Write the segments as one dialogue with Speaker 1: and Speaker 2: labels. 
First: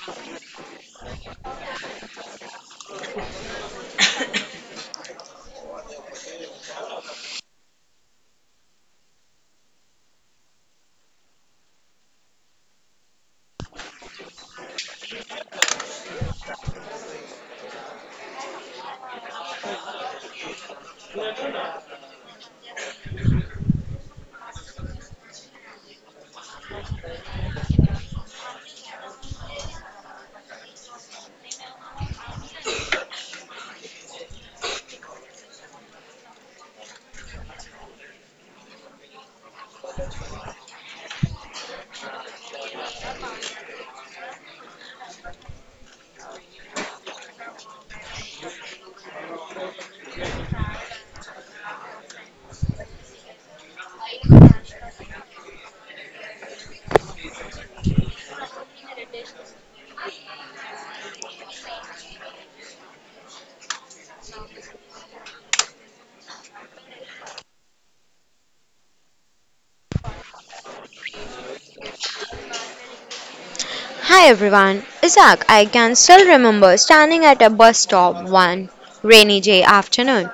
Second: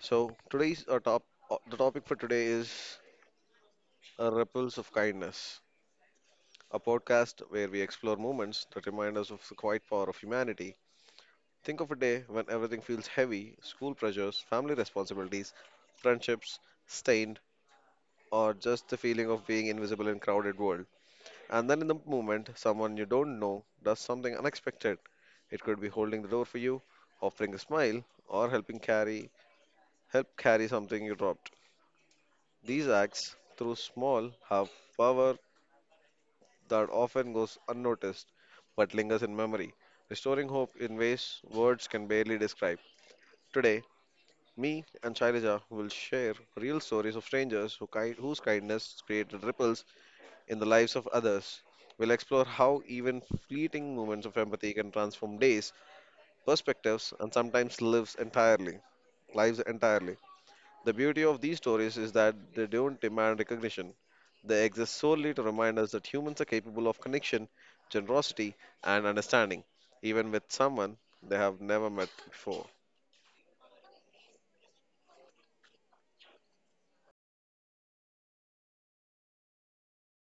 Speaker 1: So today's our topic today is ripples of kindness. A podcast where we explore moments that remind us of the quiet power of humanity. Think of a day when everything feels heavy, school pressures, stained, or just the feeling of a crowded world. And then in the moment, something unexpected. It could be holding the door for you or helping carry something you dropped. Through small power that often goes unnoticed but lingers in memory. Restoring hope in ways words can barely describe. Today, me and Shailaja will share real stories of whose kindness in the lives of others. We'll explore how even fleeting can transform days, perspective, sometimes entirely, lives entirely. The beauty of these stories is that they don't demand recognition. They exist solely to remind us that humans are capable of connection, generosity, and understanding, even with someone they have never met.
Speaker 2: Hi everyone, Isaac. I can still remember standing at a bus stop one rainy day afternoon,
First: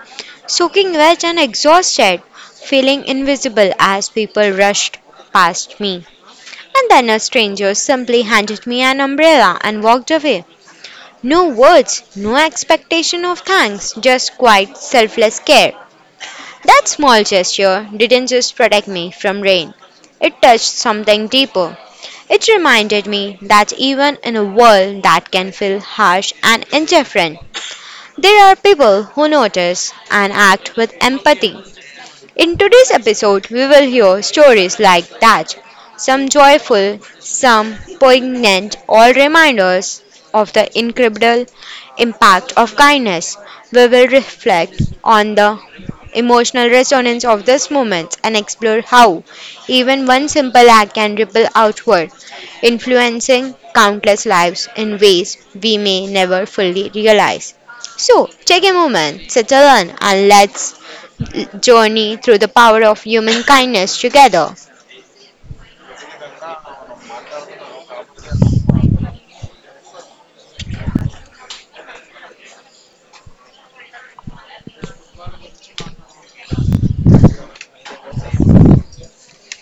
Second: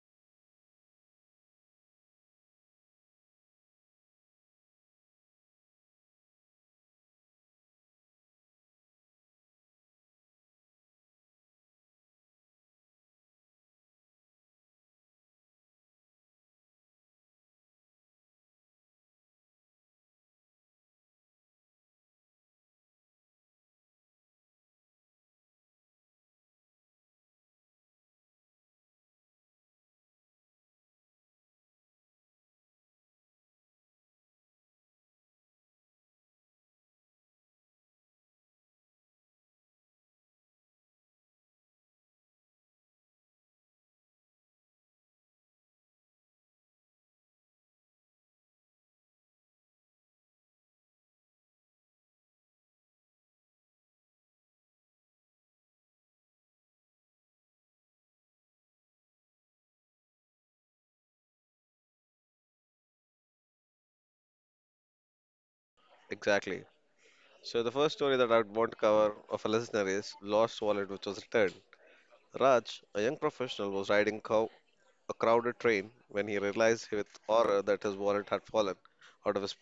Speaker 2: soaking wet and exhausted, feeling invisible as people rushed past me. And then a stranger simply handed me an umbrella and walked away. No words, no expectation of thanks, just quiet, selfless care. That small gesture didn't just protect me from rain, it touched something deeper. It reminded me that even in a world that can feel harsh and indifferent, there are people who notice and act with empathy. In today's episode, we will hear stories like that, some joyful, some poignant, all reminders of the incredible impact of kindness. We will reflect on the emotional resonance of this moment and explore how even one simple act can ripple outward, influencing countless lives in ways we may never fully realize. So, take a moment, settle in, and let's journey through the power of human kindness together.
Speaker 1: The story that I of a listener is Lost Third. Raj, a young professional, was riding a crowded train when he realized out of his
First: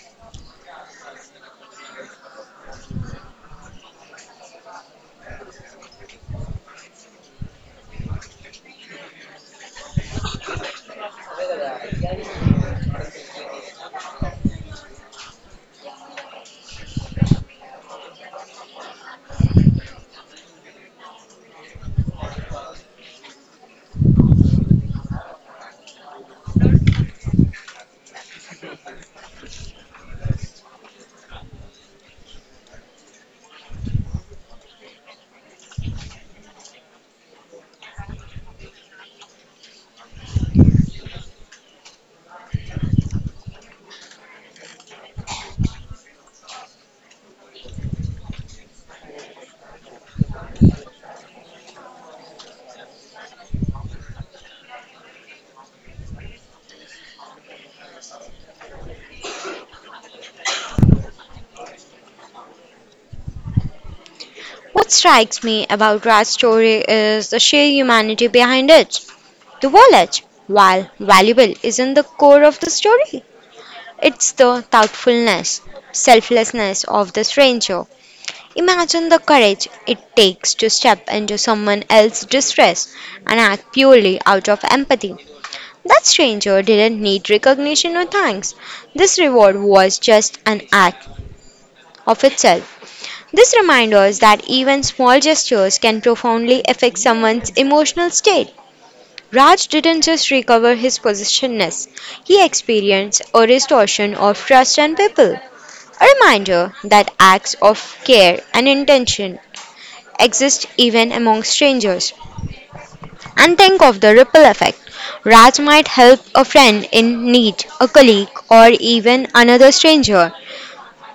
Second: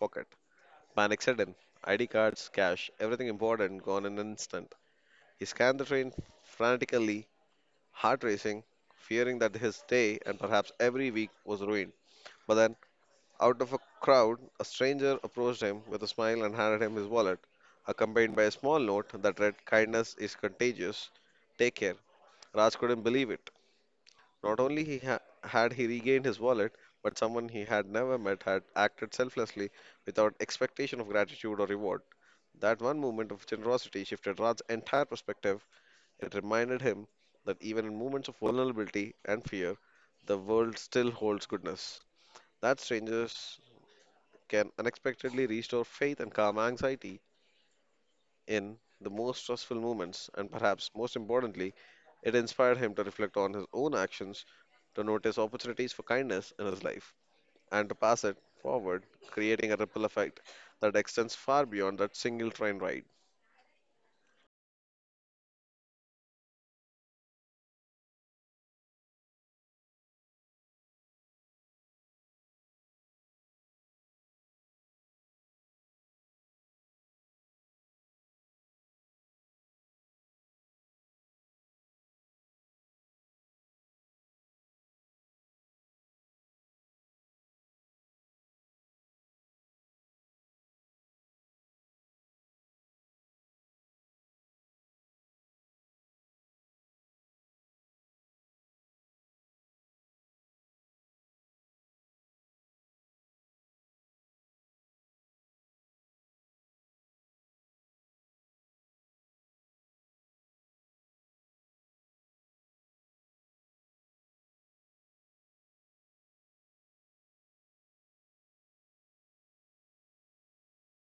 Speaker 1: panic sudden. ID cards, cash, everything important gone in an instant. He scanned the train frantically, heart racing, fearing that his every crowd. A stranger approached him with a smile and handed him his accompanied by a small note. Kindness is contagious. Take care. Raj couldn't believe it. Had he regained his wallet? He had never met had acted expectation of gratitude or reward. That one moment of generosity shifted Raj's entire perspective. It reminded him that even in moments of vulnerability and fear still holds goodness, can unexpectedly restore faith and calm anxiety in the most stressful moments. Most importantly, it inspired him to reflect on his own actions, to notice opportunities for kindness in his life, and to pass it forward, creating a ripple effect that extends far beyond that single train ride.
Speaker 2: What strikes me about Raj's story is the sheer humanity behind it. The wallet, while valuable, isn't the core of the story. It's the thoughtfulness, selflessness of the stranger. Imagine the courage it takes to step into someone else's distress and act purely out of empathy. That stranger didn't need recognition or thanks. This reward was just an act of itself. This reminds us that even small gestures can profoundly affect someone's emotional state. Raj didn't just recover his possessiveness, he experienced a restoration of trust and people. A reminder that acts of care and intention exist even among strangers. And think of the ripple effect. Raj might help a friend in need, a colleague, or even another stranger,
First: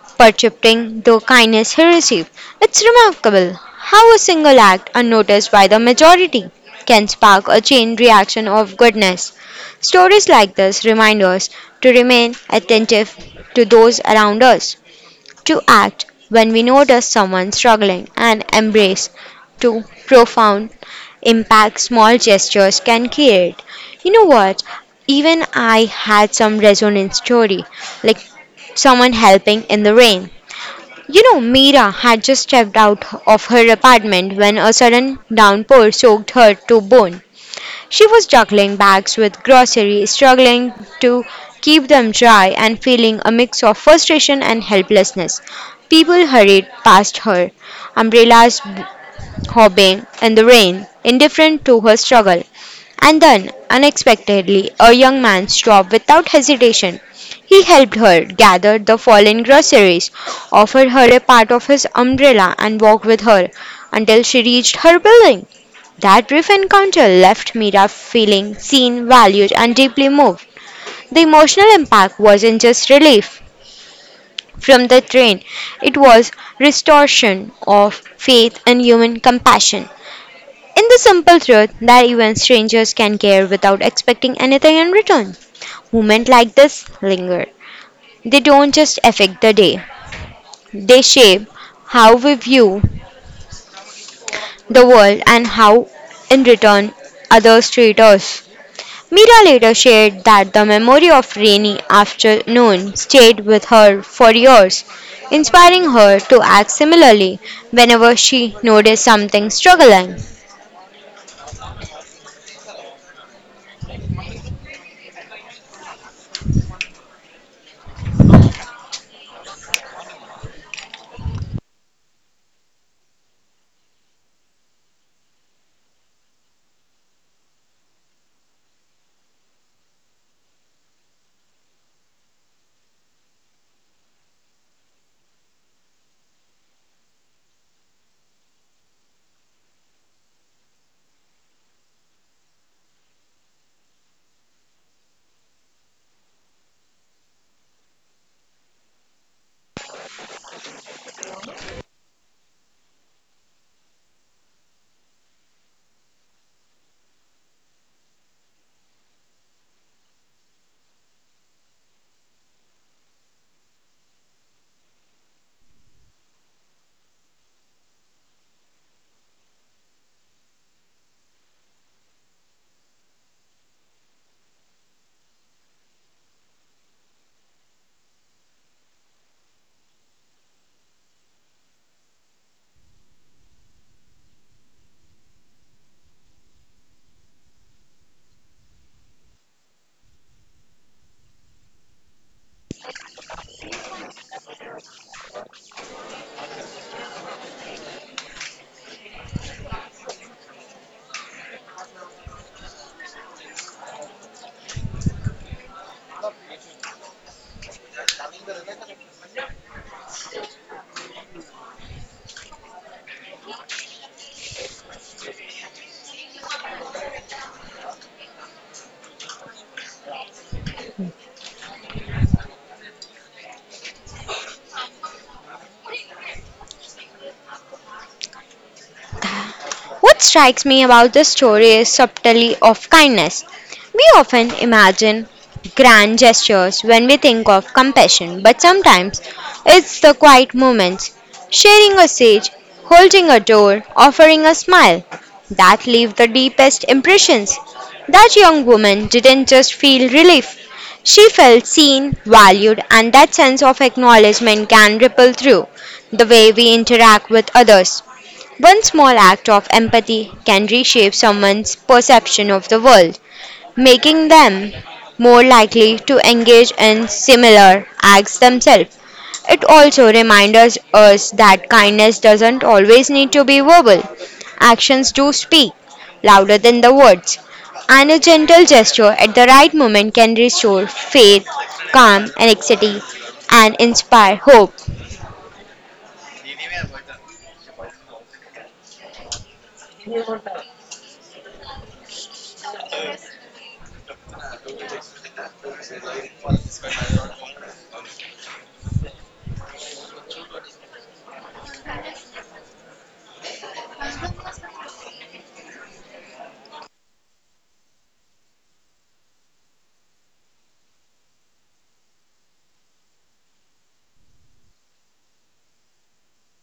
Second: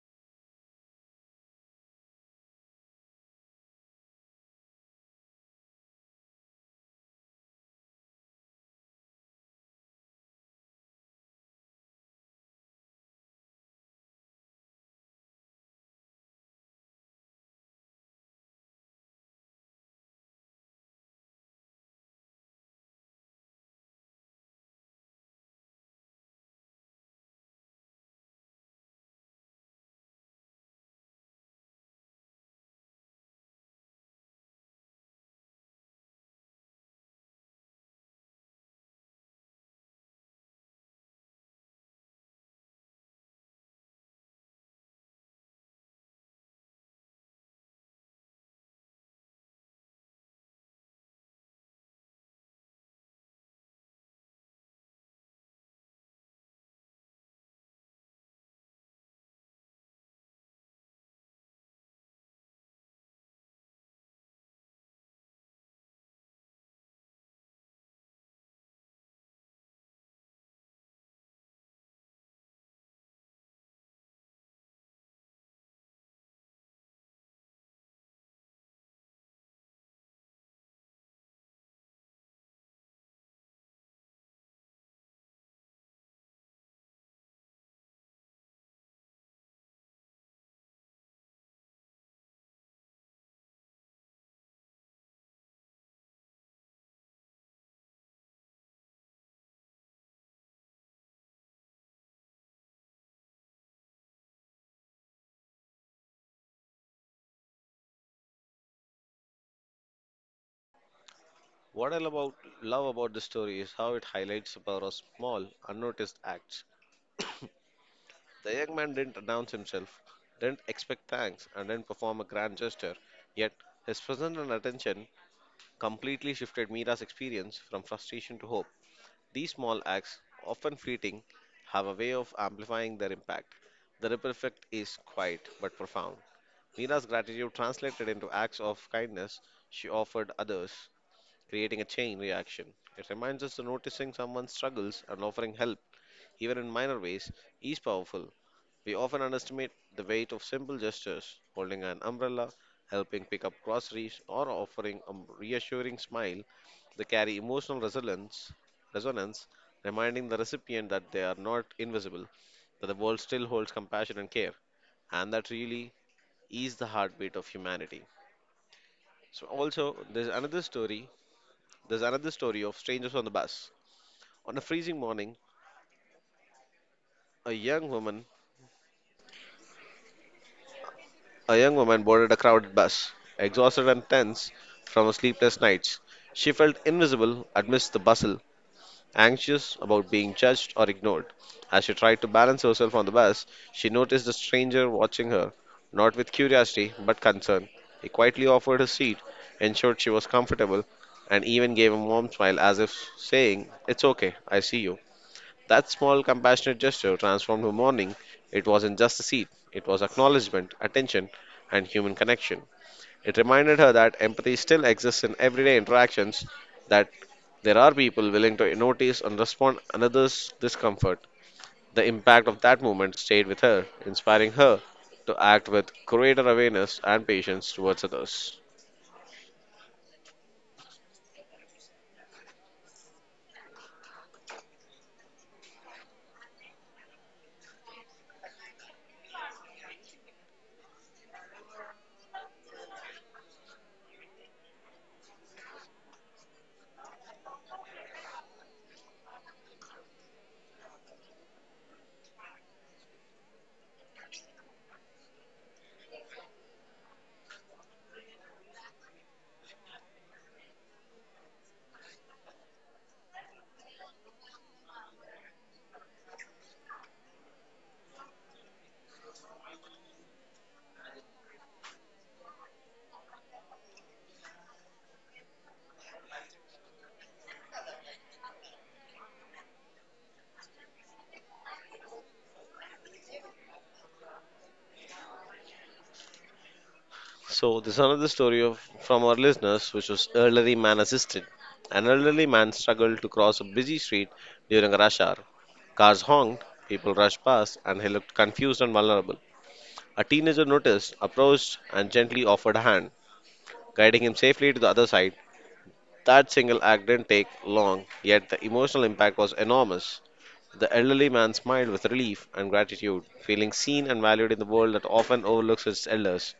Speaker 2: perpetuating the kindness he received. It's remarkable how a single act, unnoticed by the majority, can spark a chain reaction of goodness. Stories like this remind us to remain attentive to those around us to act when we notice someone struggling and embrace to profound impact small gestures can create. You know what? Even I had some resonance story, like someone helping in the rain Mira had just stepped out of her apartment when a sudden downpour soaked her to bone. She was juggling bags with groceries, struggling to keep them dry, and feeling a mix of frustration and helplessness. People hurried past her. Umbrellas hobbing in the rain, indifferent to her struggle. And then, unexpectedly, a young man stopped without hesitation. He helped her gather the fallen groceries, offered her a part of his umbrella, and walked with her until she reached her building. That brief encounter left Mira feeling seen, valued, and deeply moved. The emotional impact wasn't just relief from the train, it was restoration of faith in human compassion. In the simple truth that even strangers can care without expecting anything in return. Moments like this linger. They don't just affect the day, they shape how we view the world and how, in return, others treat us. Mira later shared that the memory of rainy afternoon stayed with her for years, inspiring her to act similarly whenever she noticed something struggling.
Speaker 1: What I love about this story is how it highlights the power of small, unnoticed acts. The young man didn't announce himself, didn't expect thanks, and didn't perform a grand gesture. Yet, his presence and attention completely shifted Mira's experience from frustration to hope. These small acts, often fleeting, have a way of amplifying their impact. The ripple effect is quiet but profound. Mira's gratitude translated into acts of kindness she offered others, creating a chain reaction. It reminds us that noticing someone's struggles and offering help, even in minor ways, is powerful. We often underestimate the weight of simple gestures, holding an umbrella, helping pick up groceries, or offering a reassuring smile. They carry emotional resonance, reminding the recipient that they are not invisible, that the world still holds compassion and care, and that really is the heartbeat of humanity. So also there's another story. There's another story of strangers on the bus. On a freezing morning, a young woman A young woman boarded a crowded bus, exhausted and tense from her sleepless nights. She felt invisible amidst the bustle, anxious about being judged or ignored. As she tried to balance herself on the bus, she noticed a stranger watching her, not with curiosity but concern. He quietly offered his seat, ensured she was comfortable, and even gave a warm smile as if saying, "It's okay, I see you." That small, compassionate gesture transformed her morning. It wasn't just a seat, it was acknowledgement, attention, and human connection. It reminded her that empathy still exists in everyday interactions, that there are people willing to notice and respond another's discomfort. The impact of that moment stayed with her, inspiring her to act with greater awareness and patience towards others.
Speaker 2: What strikes me about this story is subtlety of kindness. We often imagine grand gestures when we think of compassion, but sometimes it's the quiet moments, sharing a sage, holding a door, offering a smile, that leave the deepest impressions. That young woman didn't just feel relief. She felt seen, valued, and that sense of acknowledgement can ripple through the way we interact with others. One small act of empathy can reshape someone's perception of the world, making them more likely to engage in similar acts themselves. It also reminds us that kindness doesn't always need to be verbal. Actions do speak louder than the words, and a gentle gesture at the right moment can restore faith, calm, and anxiety, and inspire hope.
Speaker 1: So this is another story of from our listeners, which was elderly man assisted. An elderly man struggled to cross a busy street during a rush hour. Cars honked, people rushed past, and he looked confused and vulnerable. A teenager noticed, approached, and gently offered a hand, guiding him safely to the other side. That single act didn't take long, yet the emotional impact was enormous. The elderly man smiled with relief and gratitude, feeling seen and valued in the world that often overlooks its elders.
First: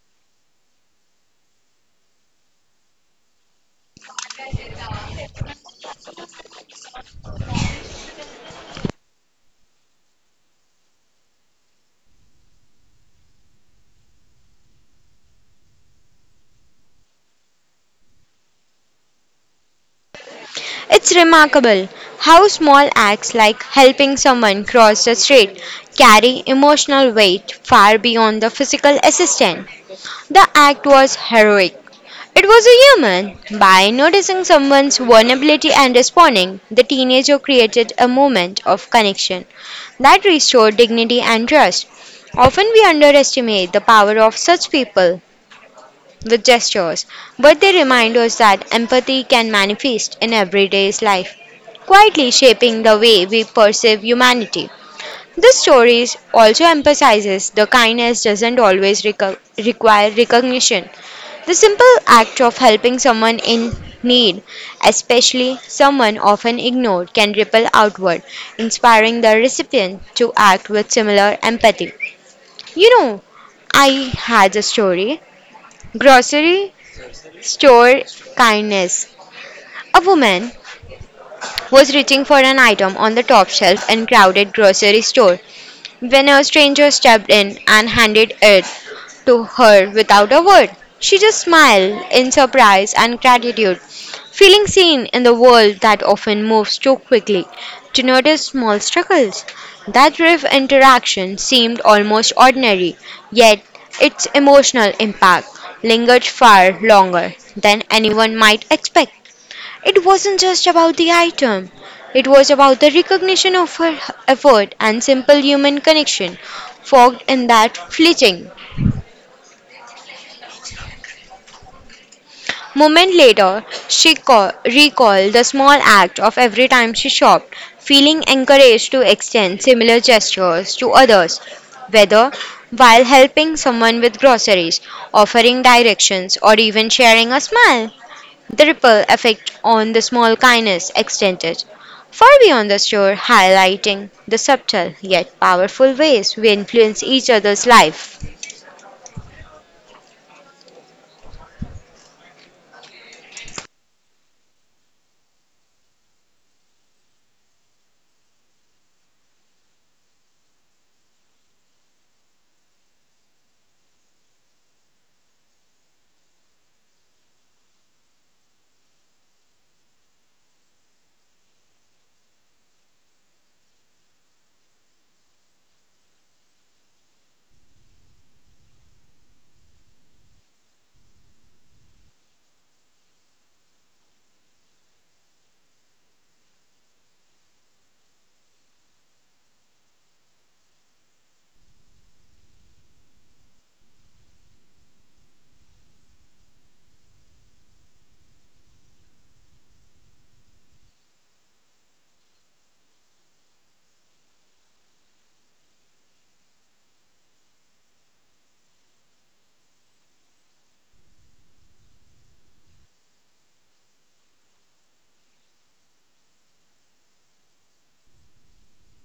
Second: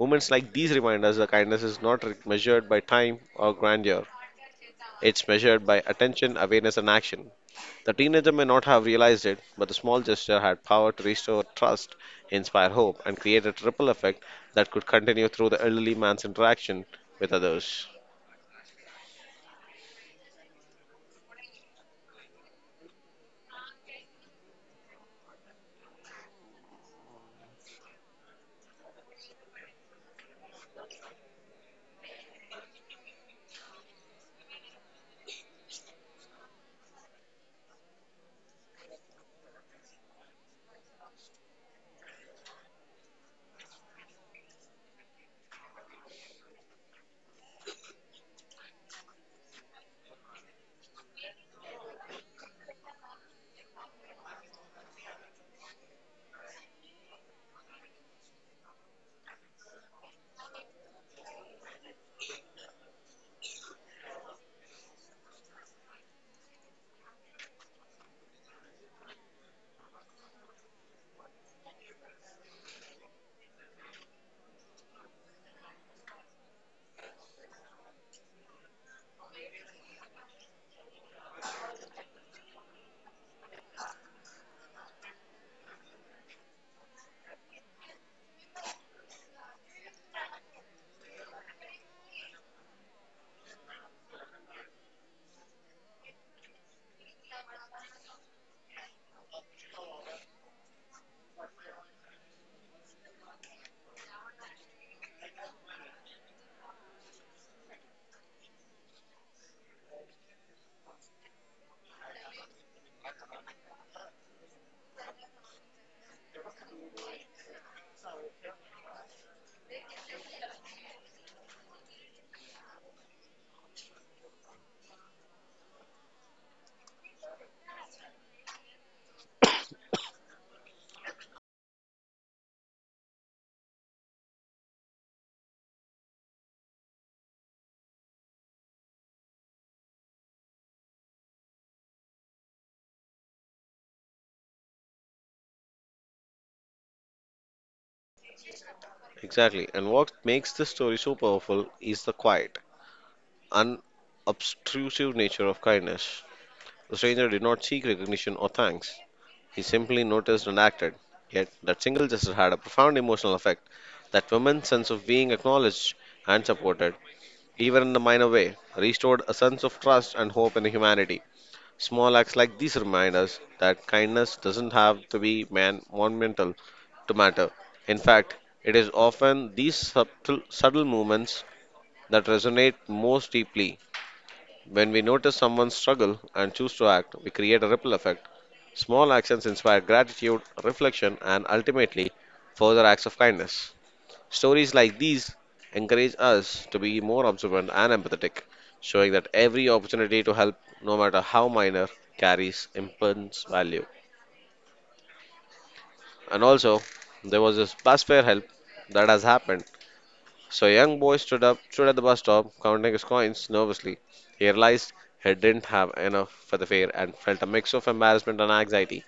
Speaker 1: Moments like these remind us that kindness is not measured by time or grandeur. It's measured by attention, awareness, and action. The teenager may not have realized it, but the small gesture had power to restore trust, inspire hope, and create a ripple effect that could continue through the elderly man's interaction with others.
Speaker 2: It's remarkable how small acts like helping someone cross the street carry emotional weight far beyond the physical assistance. The act was heroic. It was a human. By noticing someone's vulnerability and responding, the teenager created a moment of connection that restored dignity and trust. Often we underestimate the power of such people with gestures, but they remind us that empathy can manifest in everyday life, quietly shaping the way we perceive humanity. This story also emphasizes the kindness doesn't always require recognition. The simple act of helping someone in need, especially someone often ignored, can ripple outward, inspiring the recipient to act with similar empathy. You know, I had a story. Grocery Store kindness. A woman was reaching for an item on the top shelf in crowded grocery store when a stranger stepped in and handed it to her without a word. She just smiled in surprise and gratitude, feeling seen in the world that often moves too quickly to notice small struggles. That brief interaction seemed almost ordinary, yet its emotional impact lingered far longer than anyone might expect. It wasn't just about the item, it was about the recognition of her effort and simple human connection fogged in that fleeting moment later. She recalled the small act of every time she shopped, feeling encouraged to extend similar gestures to others, whether while helping someone with groceries, offering directions, or even sharing a smile. The ripple effect on the small kindness extended far beyond the shore, highlighting the subtle yet powerful ways we influence each other's life.
Speaker 1: Exactly. And what makes this story so powerful is the quiet, unobtrusive nature of kindness. The stranger did not seek recognition or thanks. He simply noticed and acted. Yet, that single gesture had a profound emotional effect. That woman's sense of being acknowledged and supported, even in a minor way, restored a sense of trust and hope in humanity. Small acts like these remind us that kindness doesn't have to be monumental to matter. In fact, it is often these subtle movements that resonate most deeply. When we notice someone's struggle and choose to act, we create a ripple effect. Small actions inspire gratitude, reflection, and ultimately further acts of kindness. Stories like these encourage us to be more observant and empathetic, showing that every opportunity to help, no matter how minor, carries immense value. And also, there was this bus fare help that has happened. So, a young boy stood at the bus stop, counting his coins nervously. He realized he didn't have enough for the fare and felt a mix of embarrassment and anxiety.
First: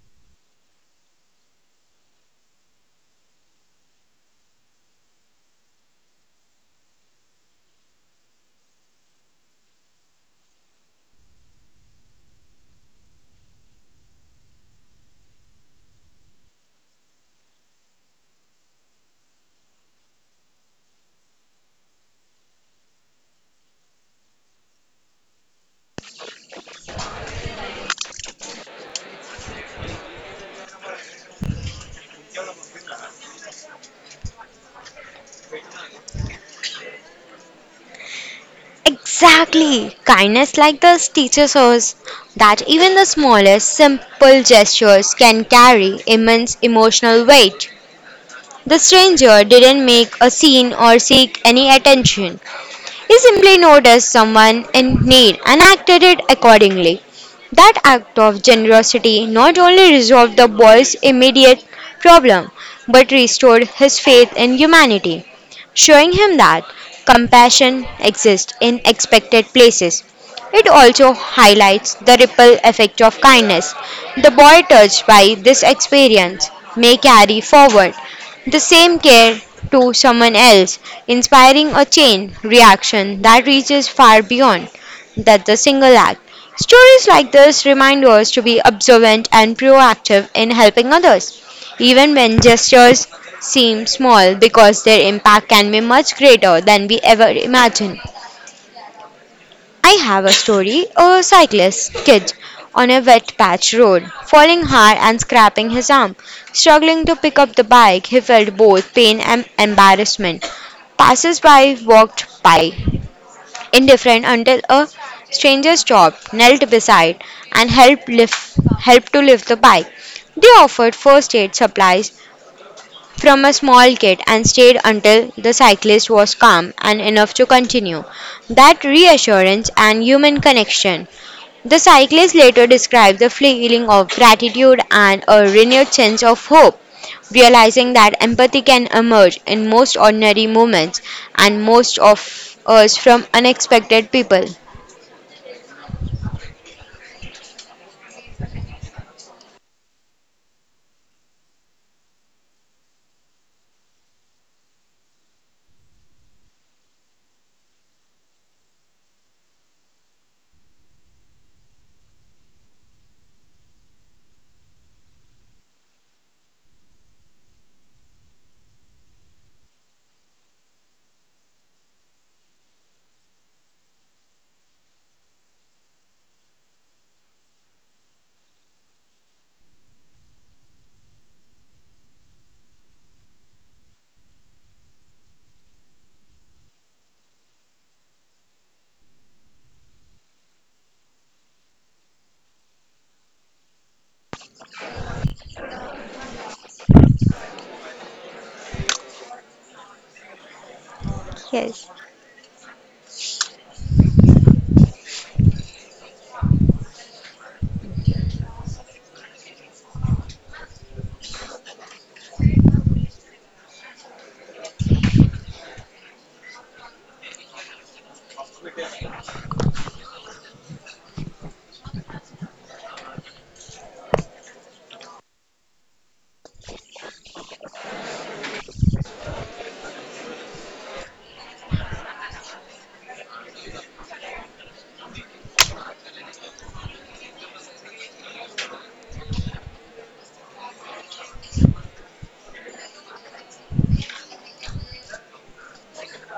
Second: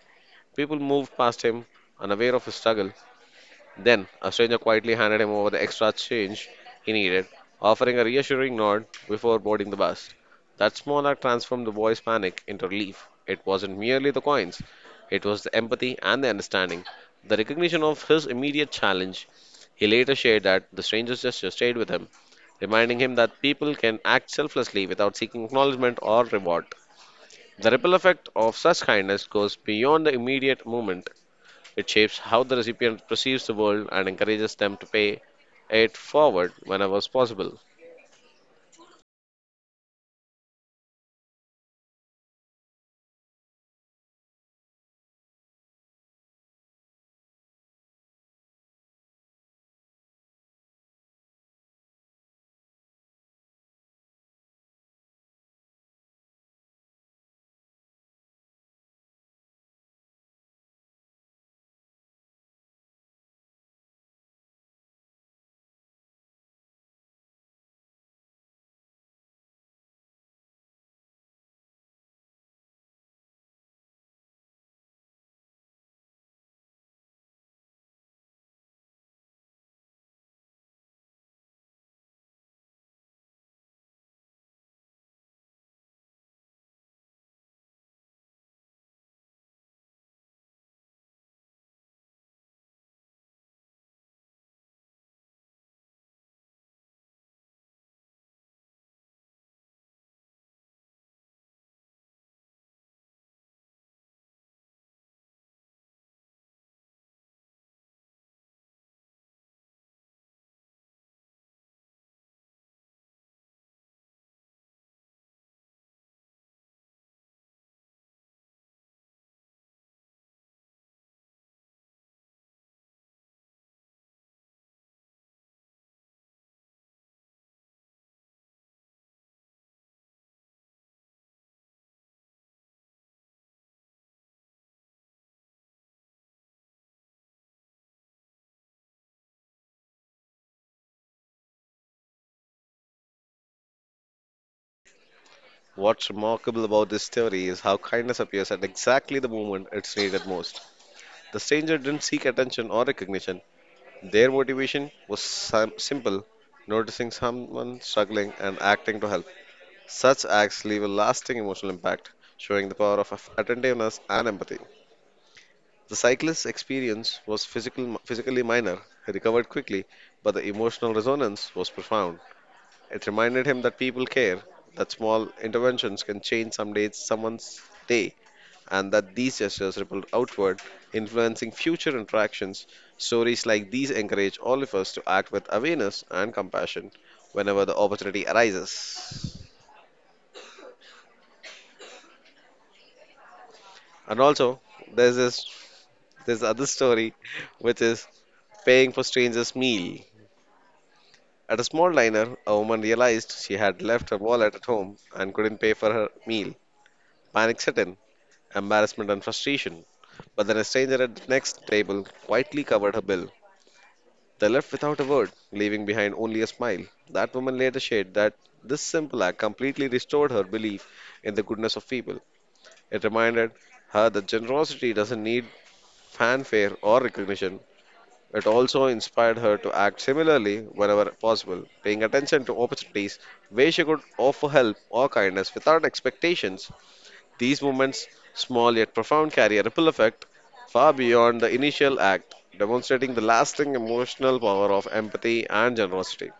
Speaker 1: People moved past him, unaware of his struggle. Then a stranger quietly handed him over the extra change he needed, offering a reassuring nod before boarding the bus. That small act transformed the boy's panic into relief. It wasn't merely the coins, it was the empathy and the understanding. The recognition of his immediate challenge, he later shared that the stranger's gesture stayed with him, reminding him that people can act selflessly without seeking acknowledgement or reward. The ripple effect of such kindness goes beyond the immediate moment. It shapes how the recipient perceives the world and encourages them to pay it forward whenever is possible.
Speaker 2: Exactly! Kindness like this teaches us that even the smallest, simple gestures can carry immense emotional weight. The stranger didn't make a scene or seek any attention. He simply noticed someone in need and acted it accordingly. That act of generosity not only resolved the boy's immediate problem but restored his faith in humanity, showing him that compassion exists in expected places it also highlights the ripple effect of kindness. The boy touched by this experience may carry forward the same care to someone else, inspiring a chain reaction that reaches far beyond that the single act. Stories like this remind us to be observant and proactive in helping others, even when gestures seem small because their impact can be much greater than we ever imagine. I have a story. A cyclist kid on a wet patch road, falling hard and scraping his arm. Struggling to pick up the bike, he felt both pain and embarrassment. Passers-by walked by, indifferent, until a stranger stopped, knelt beside, and helped to lift the bike. They offered first aid supplies from a small kid and stayed until the cyclist was calm and enough to continue. That reassurance and human connection. The cyclist later described the feeling of gratitude and a renewed sense of hope, realizing that empathy can emerge in most ordinary moments and most of us from unexpected people.
Speaker 1: What's remarkable about this theory is how kindness appears at exactly the moment it's needed most. The stranger didn't seek attention or recognition. Their motivation was simple, noticing someone struggling and acting to help. Such acts leave a lasting emotional impact, showing the power of attentiveness and empathy. The cyclist's experience was physically minor. He recovered quickly, but the emotional resonance was profound. It reminded him that people care, that small interventions can change someone's day, and that these gestures ripple outward, influencing future interactions. Stories like these encourage all of us to act with awareness and compassion whenever the opportunity arises. And also, there's this there's other story, which is paying for strangers' meal. At a
Speaker 2: Yes.
Speaker 1: small diner, a woman realized she had left her wallet at home and couldn't pay for her meal. Panic set in, embarrassment and frustration. But then a stranger at the next table quietly covered her bill. They left without a word, leaving behind only a smile. That woman later shared that this simple act completely restored her belief in the goodness of people. It reminded her that generosity doesn't need fanfare or recognition. It also inspired her to act similarly whenever possible, paying attention to opportunities where she could offer help or kindness without expectations. These movements, small yet profound, carry a ripple effect far beyond the initial act, demonstrating the lasting emotional power of empathy and generosity.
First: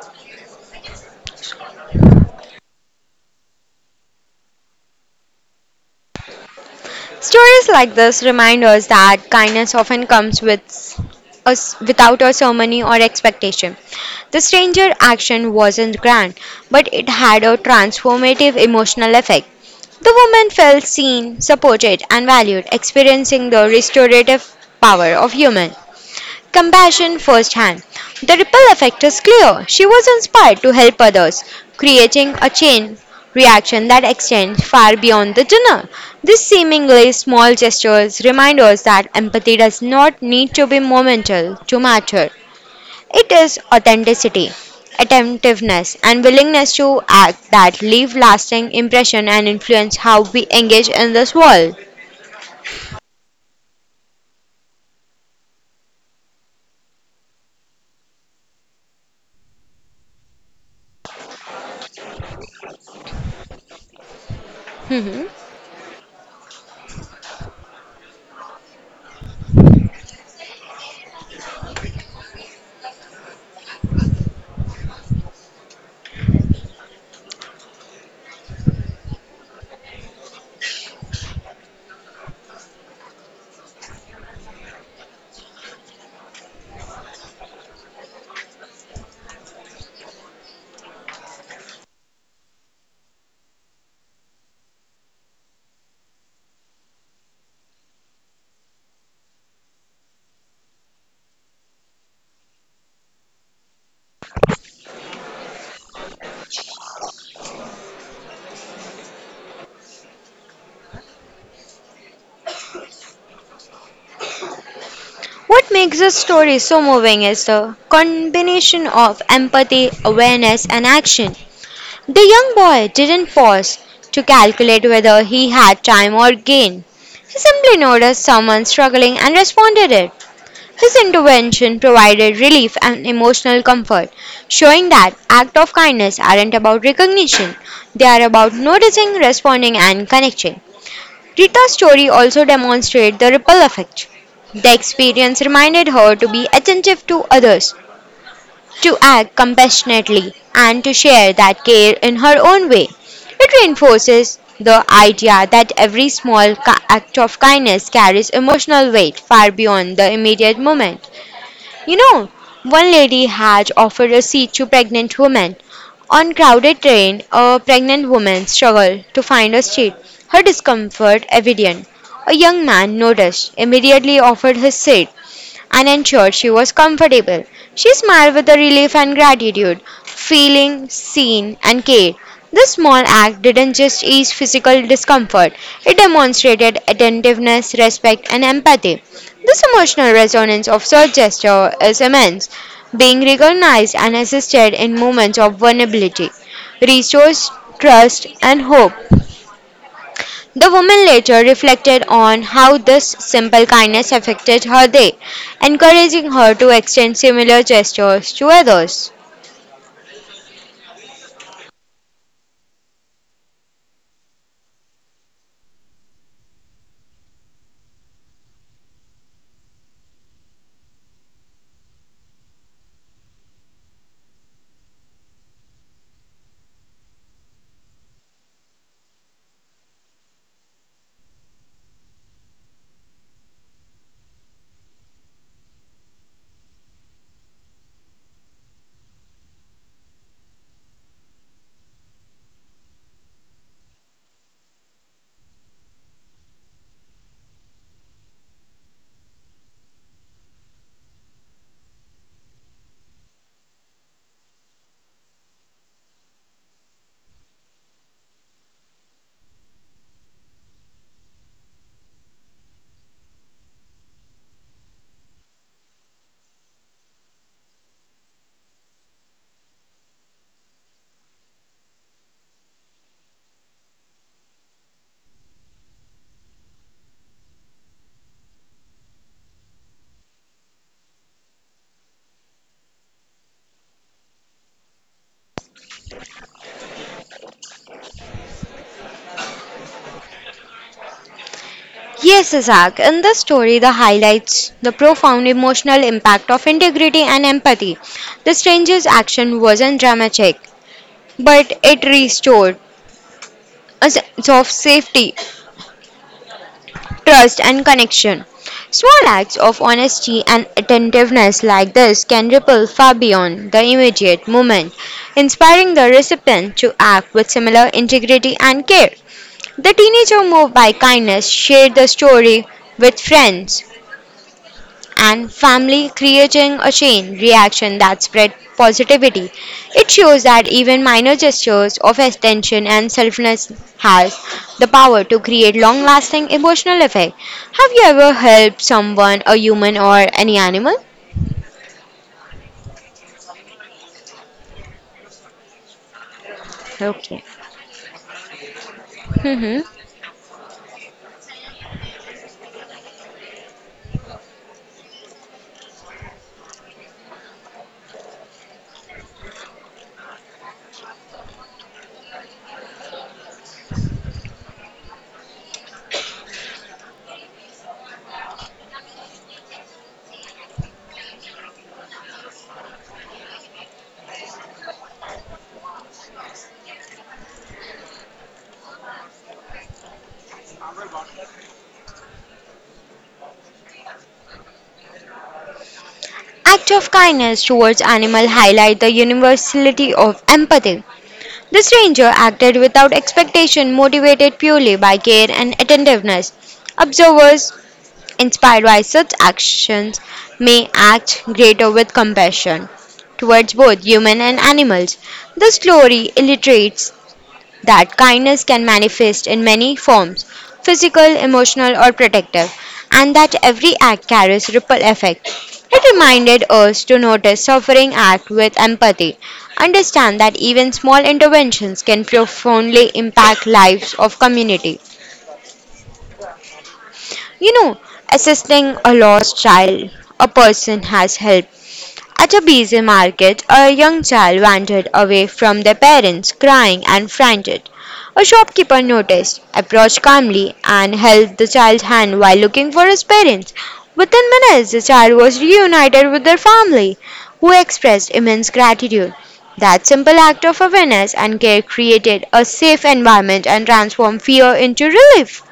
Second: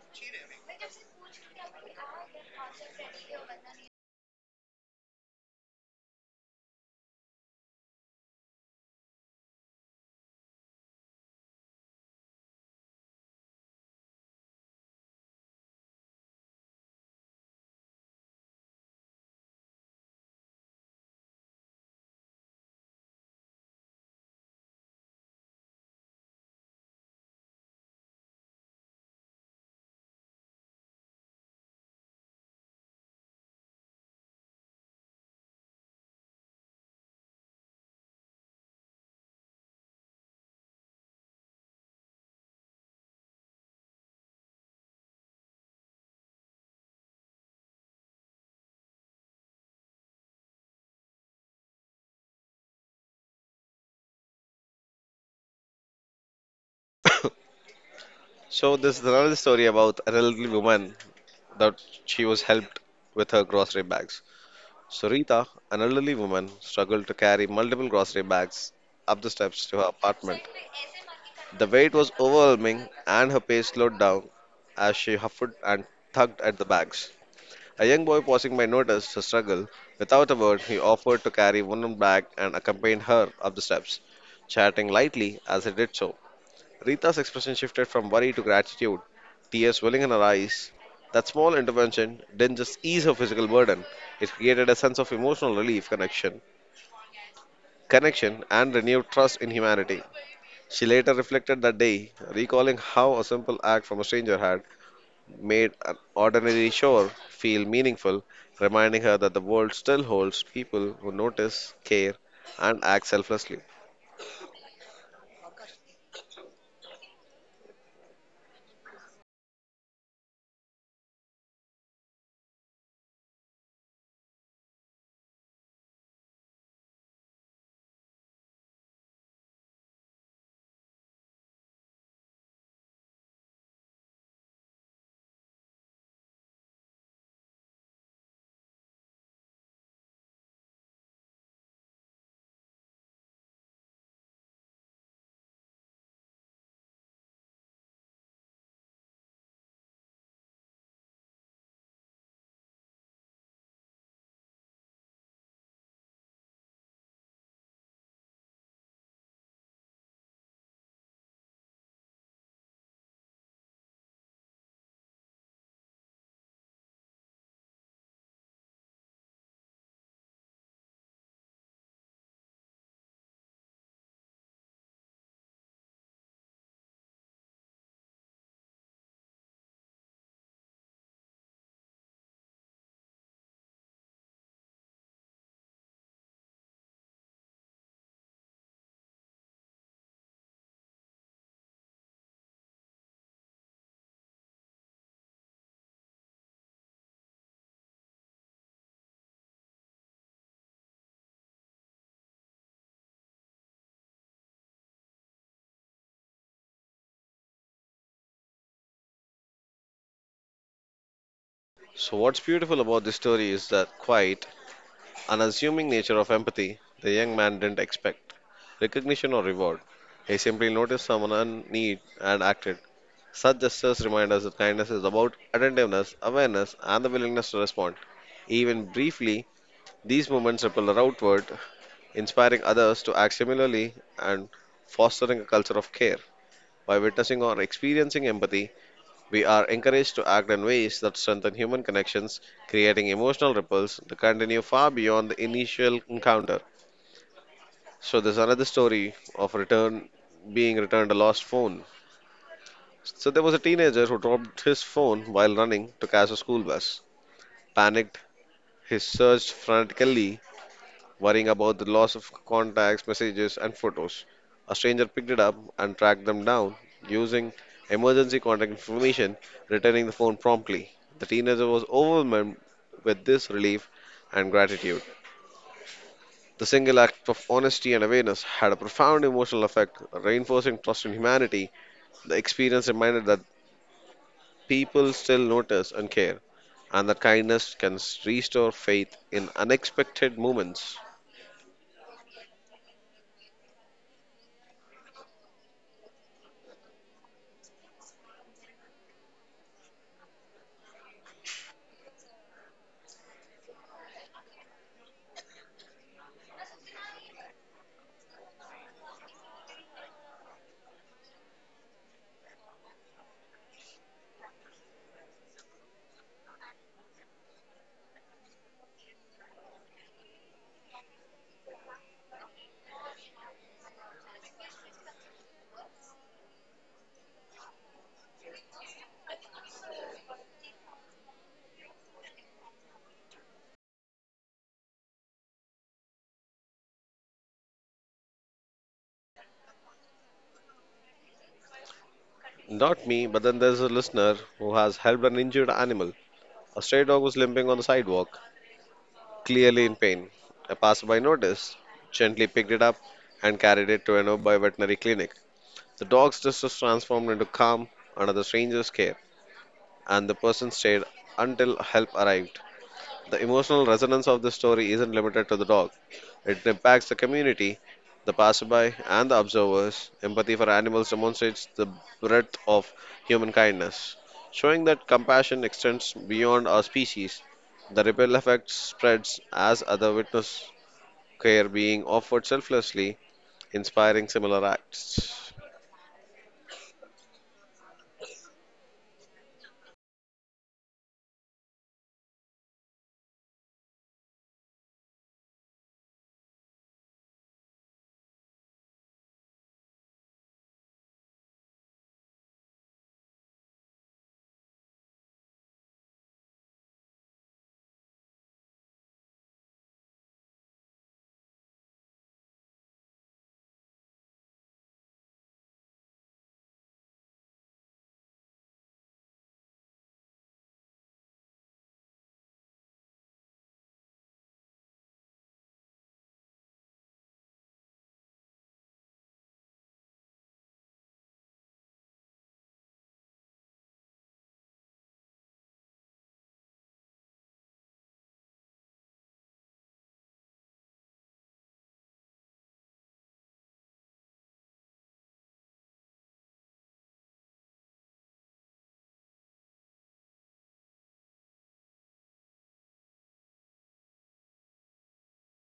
Speaker 2: Stories like this remind us that kindness often comes with us without a ceremony or expectation. The stranger action wasn't grand, but it had a transformative emotional effect. The woman felt seen, supported, and valued, experiencing the restorative power of human compassion firsthand. The ripple effect is clear. She was inspired to help others, creating a chain reaction that extends far beyond the dinner. These seemingly small gestures remind us that empathy does not need to be monumental to matter. It is authenticity, attentiveness, and willingness to act that leave lasting impression and influence how we engage in this world.
Speaker 1: So, this is another story about an elderly woman that she was helped with her grocery bags. So,
Speaker 2: Mhm.
Speaker 1: Rita, an elderly woman, struggled to carry multiple grocery bags up the steps to her apartment. The weight was overwhelming, and her pace slowed as she huffed and puffed the bags. A young boy passing by noticed her struggle. Without a word, he offered to carry one bag and accompanied her up the steps, chatting lightly as he did so. Rita's expression shifted from worry to gratitude, tears welling in her eyes. That small intervention didn't just ease her physical burden, it created a sense of emotional relief, connection, and renewed trust in humanity. She later reflected that day, recalling how a simple act from a stranger had made an ordinary shore feel meaningful, reminding her that the world still holds people who notice, care, and act selflessly.
Speaker 2: What makes this story so moving is the combination of empathy, awareness, and action. The young boy didn't pause to calculate whether he had time or gain. He simply noticed someone struggling and responded it. His intervention provided relief and emotional comfort, showing that acts of kindness aren't about recognition, they are about noticing, responding, and connecting. Rita's story also demonstrates the ripple effect. The experience reminded her to be attentive to others, to act compassionately, and to share that care in her own way. It reinforces the idea that every small act of kindness carries emotional weight far beyond the immediate moment. You know, one lady had offered a seat to pregnant women. On crowded train, a pregnant woman struggled to find a seat, her discomfort evident. A young man noticed, immediately offered his seat and ensured she was comfortable. She smiled with a relief and gratitude, feeling seen and cared. This small act didn't just ease physical discomfort, it demonstrated attentiveness, respect, and empathy. This emotional resonance of such gesture is immense, being recognized and assisted in moments of vulnerability restores trust and hope. The woman later reflected on how this simple kindness affected her day, encouraging her to extend similar gestures to others.
Speaker 1: So, what's beautiful about this story is that quite unassuming nature of empathy the young man didn't expect recognition or reward. He simply noticed someone in need and acted. Such gestures remind us that kindness is about attentiveness, awareness, and the willingness to respond. Even briefly, these moments ripple outward, inspiring others to act similarly, and fostering a culture of care. By witnessing or experiencing empathy, we are encouraged to act in ways that strengthen human connections, creating emotional ripples that continue far beyond the initial encounter. So there's another story of return being returned a lost phone. So there was a teenager who dropped his phone while running to catch a school bus. Panicked, he searched frantically worrying about the loss of contacts, messages, and photos. A stranger picked it up and tracked them down using emergency contact information, returning the phone promptly. The teenager was overwhelmed with this relief and gratitude. The single act of honesty and awareness had a profound emotional effect, reinforcing trust in humanity. The experience reminded that people still notice and care, and that kindness can restore faith in unexpected moments.
Speaker 2: Yes, Isaac, in this story, the highlights the profound emotional impact of integrity and empathy. The stranger's action wasn't dramatic, but it restored a sense of safety trust, and connection. Small acts of honesty and attentiveness like this can ripple far beyond the immediate moment, inspiring the recipient to act with similar integrity and care. The teenager moved by kindness shared the story with friends and family, creating a chain reaction that spread positivity. It shows that even minor gestures of attention and selflessness has the power to create long-lasting emotional effect. Have you ever helped someone, a human or any animal?
Speaker 1: Not me, but then there's a listener who has helped an injured animal. A stray dog was
Speaker 2: Okay.
Speaker 1: limping on the sidewalk,
Speaker 2: hmm
Speaker 1: clearly in pain. A passerby noticed, gently picked it up, and carried it to a nearby veterinary clinic. The dog's distress transformed into calm under the stranger's care, and the person stayed until help arrived. The emotional resonance of this story isn't limited to the dog, it impacts the community the passerby, and the observers, empathy for animals demonstrates the breadth of human kindness, showing that compassion extends beyond our species. The ripple effect spreads as other witness care being offered selflessly, inspiring similar acts.
Speaker 2: Act of kindness towards animal highlight the universality of empathy. The stranger acted without expectation, motivated purely by care and attentiveness. Observers inspired by such actions, may act greater with compassion towards both human and animals. The story illustrates that kindness can manifest in many forms physical, emotional, or protective, and that every act carries ripple effect. It reminded us to notice suffering, act with empathy, understand that even small interventions can profoundly impact lives of community. You know, assisting a lost child, a person has helped. At a busy market, a young child wandered away from their parents, crying and frantic. A shopkeeper noticed, approached calmly, and held the child's hand while looking for his parents. Within minutes, the child was reunited with their family, who expressed immense gratitude. That simple act of awareness and care created a safe environment and transformed fear into relief.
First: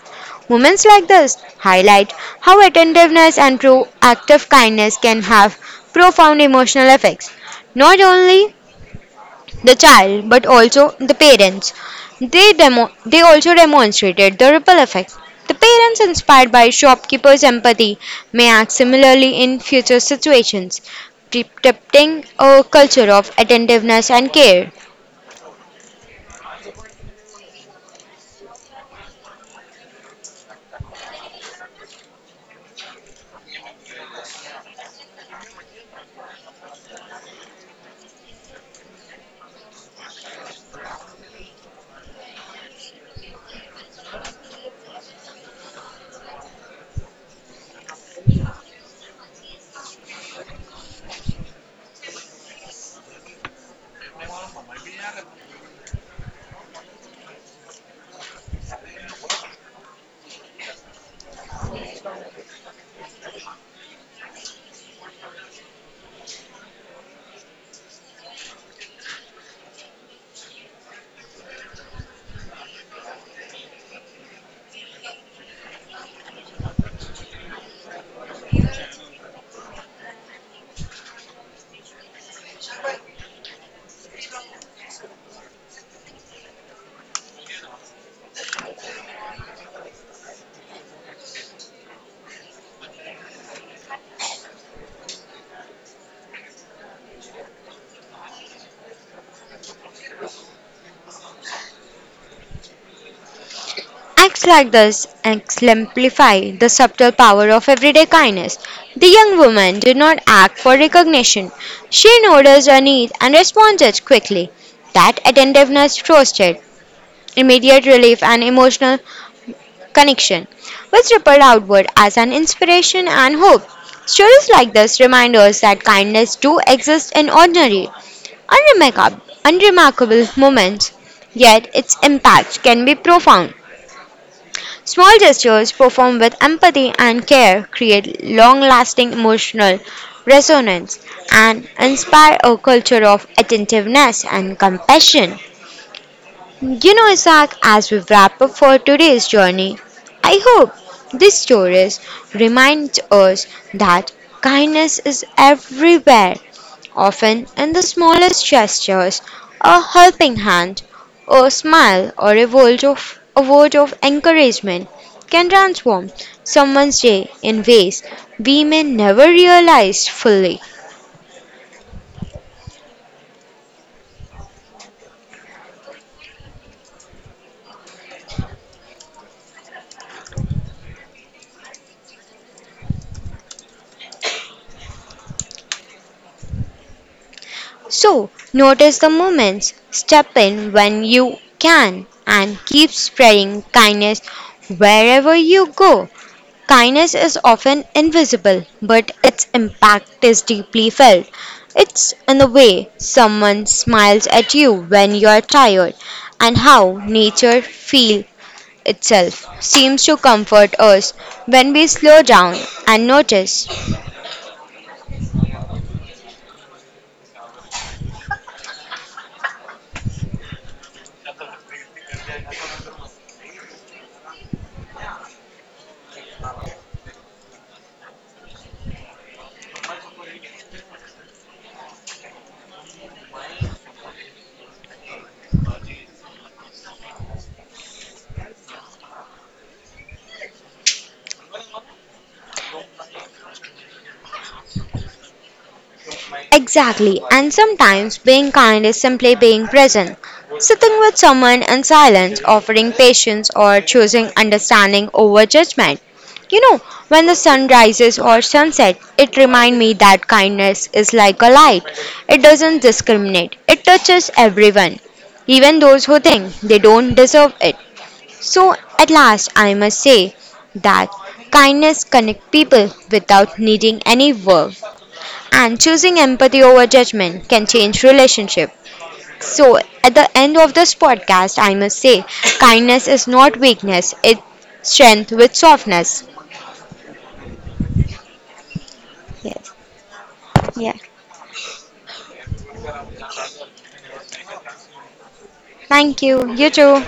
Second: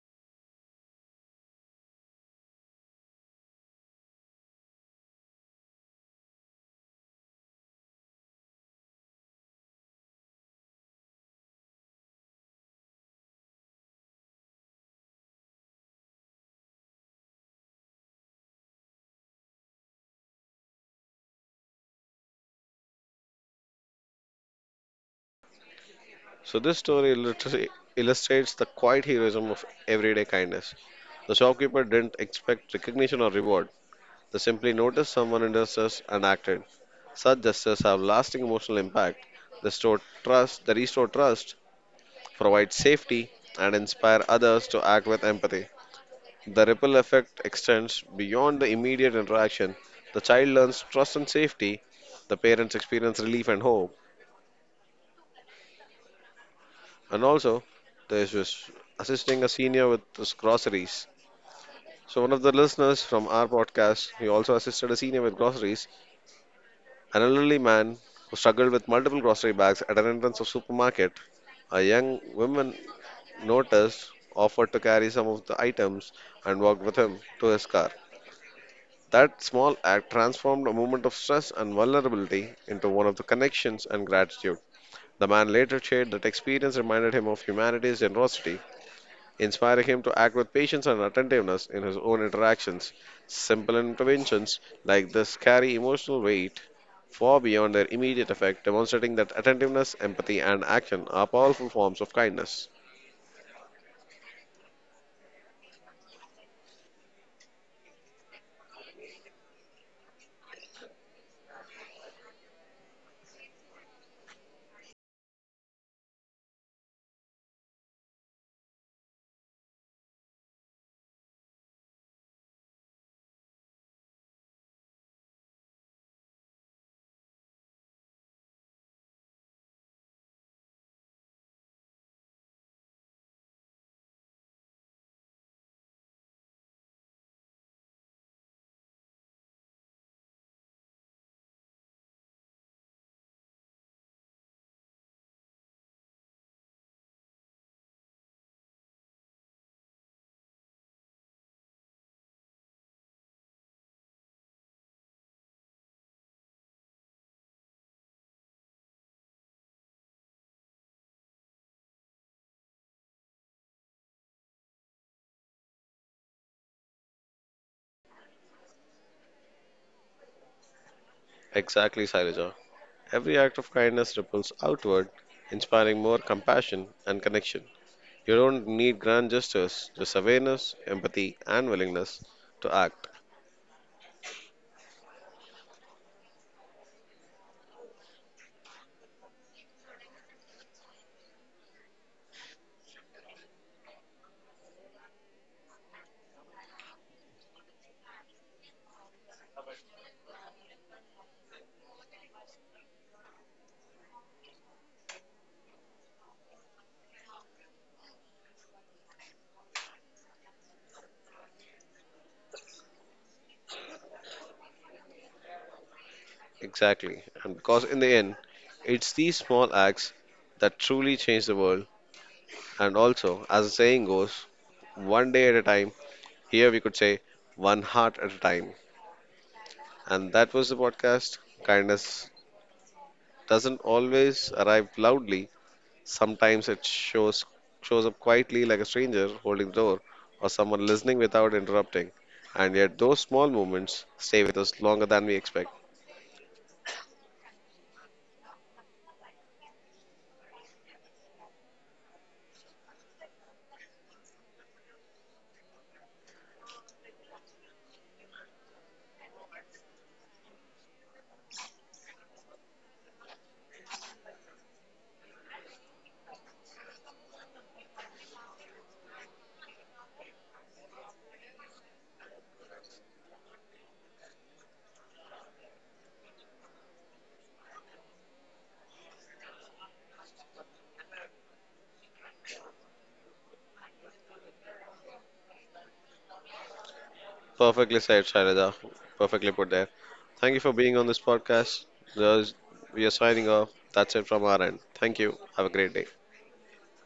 Speaker 2: Moments like this highlight how attentiveness and proactive kindness can have profound emotional effects, not only the child but also the parents. They also demonstrated the ripple effect. The parents inspired by shopkeepers' empathy may act similarly in future situations, protecting a culture of attentiveness and care.
Speaker 1: So, this story literally illustrates the quiet heroism of everyday kindness. The shopkeeper didn't expect recognition or reward, they simply noticed someone in distress and acted. Such gestures have lasting emotional impact. The store trust, the restore trust, provides safety and inspire others to act with empathy. The ripple effect extends beyond the immediate interaction. The child learns trust and safety. The parents experience relief and hope. And also, there's just assisting a senior with his groceries. So one of the listeners from our podcast, he also assisted a senior with groceries, an elderly man who struggled with multiple grocery bags at an entrance of supermarket. A young woman noticed, offered to carry some of the items, and walked with him to his car. That small act transformed a moment of stress and vulnerability into one of the connections and gratitude. The man later shared that experience reminded him of humanity's generosity, inspiring him to act with patience and attentiveness in his own interactions. Simple interventions like this carry emotional weight far beyond their immediate effect, demonstrating that attentiveness, empathy, and action are powerful forms of kindness.
Speaker 2: Acts like this exemplify the subtle power of everyday kindness. The young woman did not act for recognition. She noticed a need and responded quickly. That attentiveness fostered immediate relief, and emotional connection, which rippled outward as an inspiration and hope. Stories like this remind us that kindness do exist in ordinary, unremarkable moments, yet its impact can be profound. Small gestures performed with empathy and care create long lasting emotional resonance and inspire a culture of attentiveness and compassion. You know, Isaac, as we wrap up for today's journey, I hope these stories remind us that kindness is everywhere, often in the smallest gestures, a helping hand, a smile, or a word of encouragement can transform someone's day in ways we may never realize fully.
Speaker 1: Exactly, Sailaja. Every act of kindness ripples outward, inspiring more compassion and connection. You don't need grand gestures, just awareness, empathy, and willingness to act.
Speaker 2: So, notice the moments, step in when you can, and keep spreading kindness wherever you go. Kindness is often invisible, but its impact is deeply felt. It's in the way someone smiles at you when you are tired, and how nature feels itself seems to comfort us when we slow down and notice.
Speaker 1: Exactly. And because in the end, it's these small acts that truly change the world. And also, as the saying goes, one day at a time, here we could say, one heart at a time. And that was the podcast. Kindness doesn't always arrive loudly, sometimes it shows up quietly like a stranger holding the door or someone listening without interrupting. And yet, those small moments stay with us longer than we expect.
Speaker 2: Exactly, and sometimes being kind is simply being present, sitting with someone in silence, offering patience, or choosing understanding over judgment. You know, when the sun rises or sunset, it reminds me that kindness is like a light. It doesn't discriminate. It touches everyone, even those who think they don't deserve it. So at last, I must say that kindness connects people without needing any work. And choosing empathy over judgment can change relationship. So at the end of this podcast, I must say, kindness is not weakness; it's strength with softness.
Speaker 1: Perfectly said, Shailaja. Perfectly put
Speaker 2: Yes.
Speaker 1: there.
Speaker 2: Yeah.
Speaker 1: Being on this podcast, thus we are signing off from our end. Thank you. Have a great day.
Speaker 2: Thank you. You too.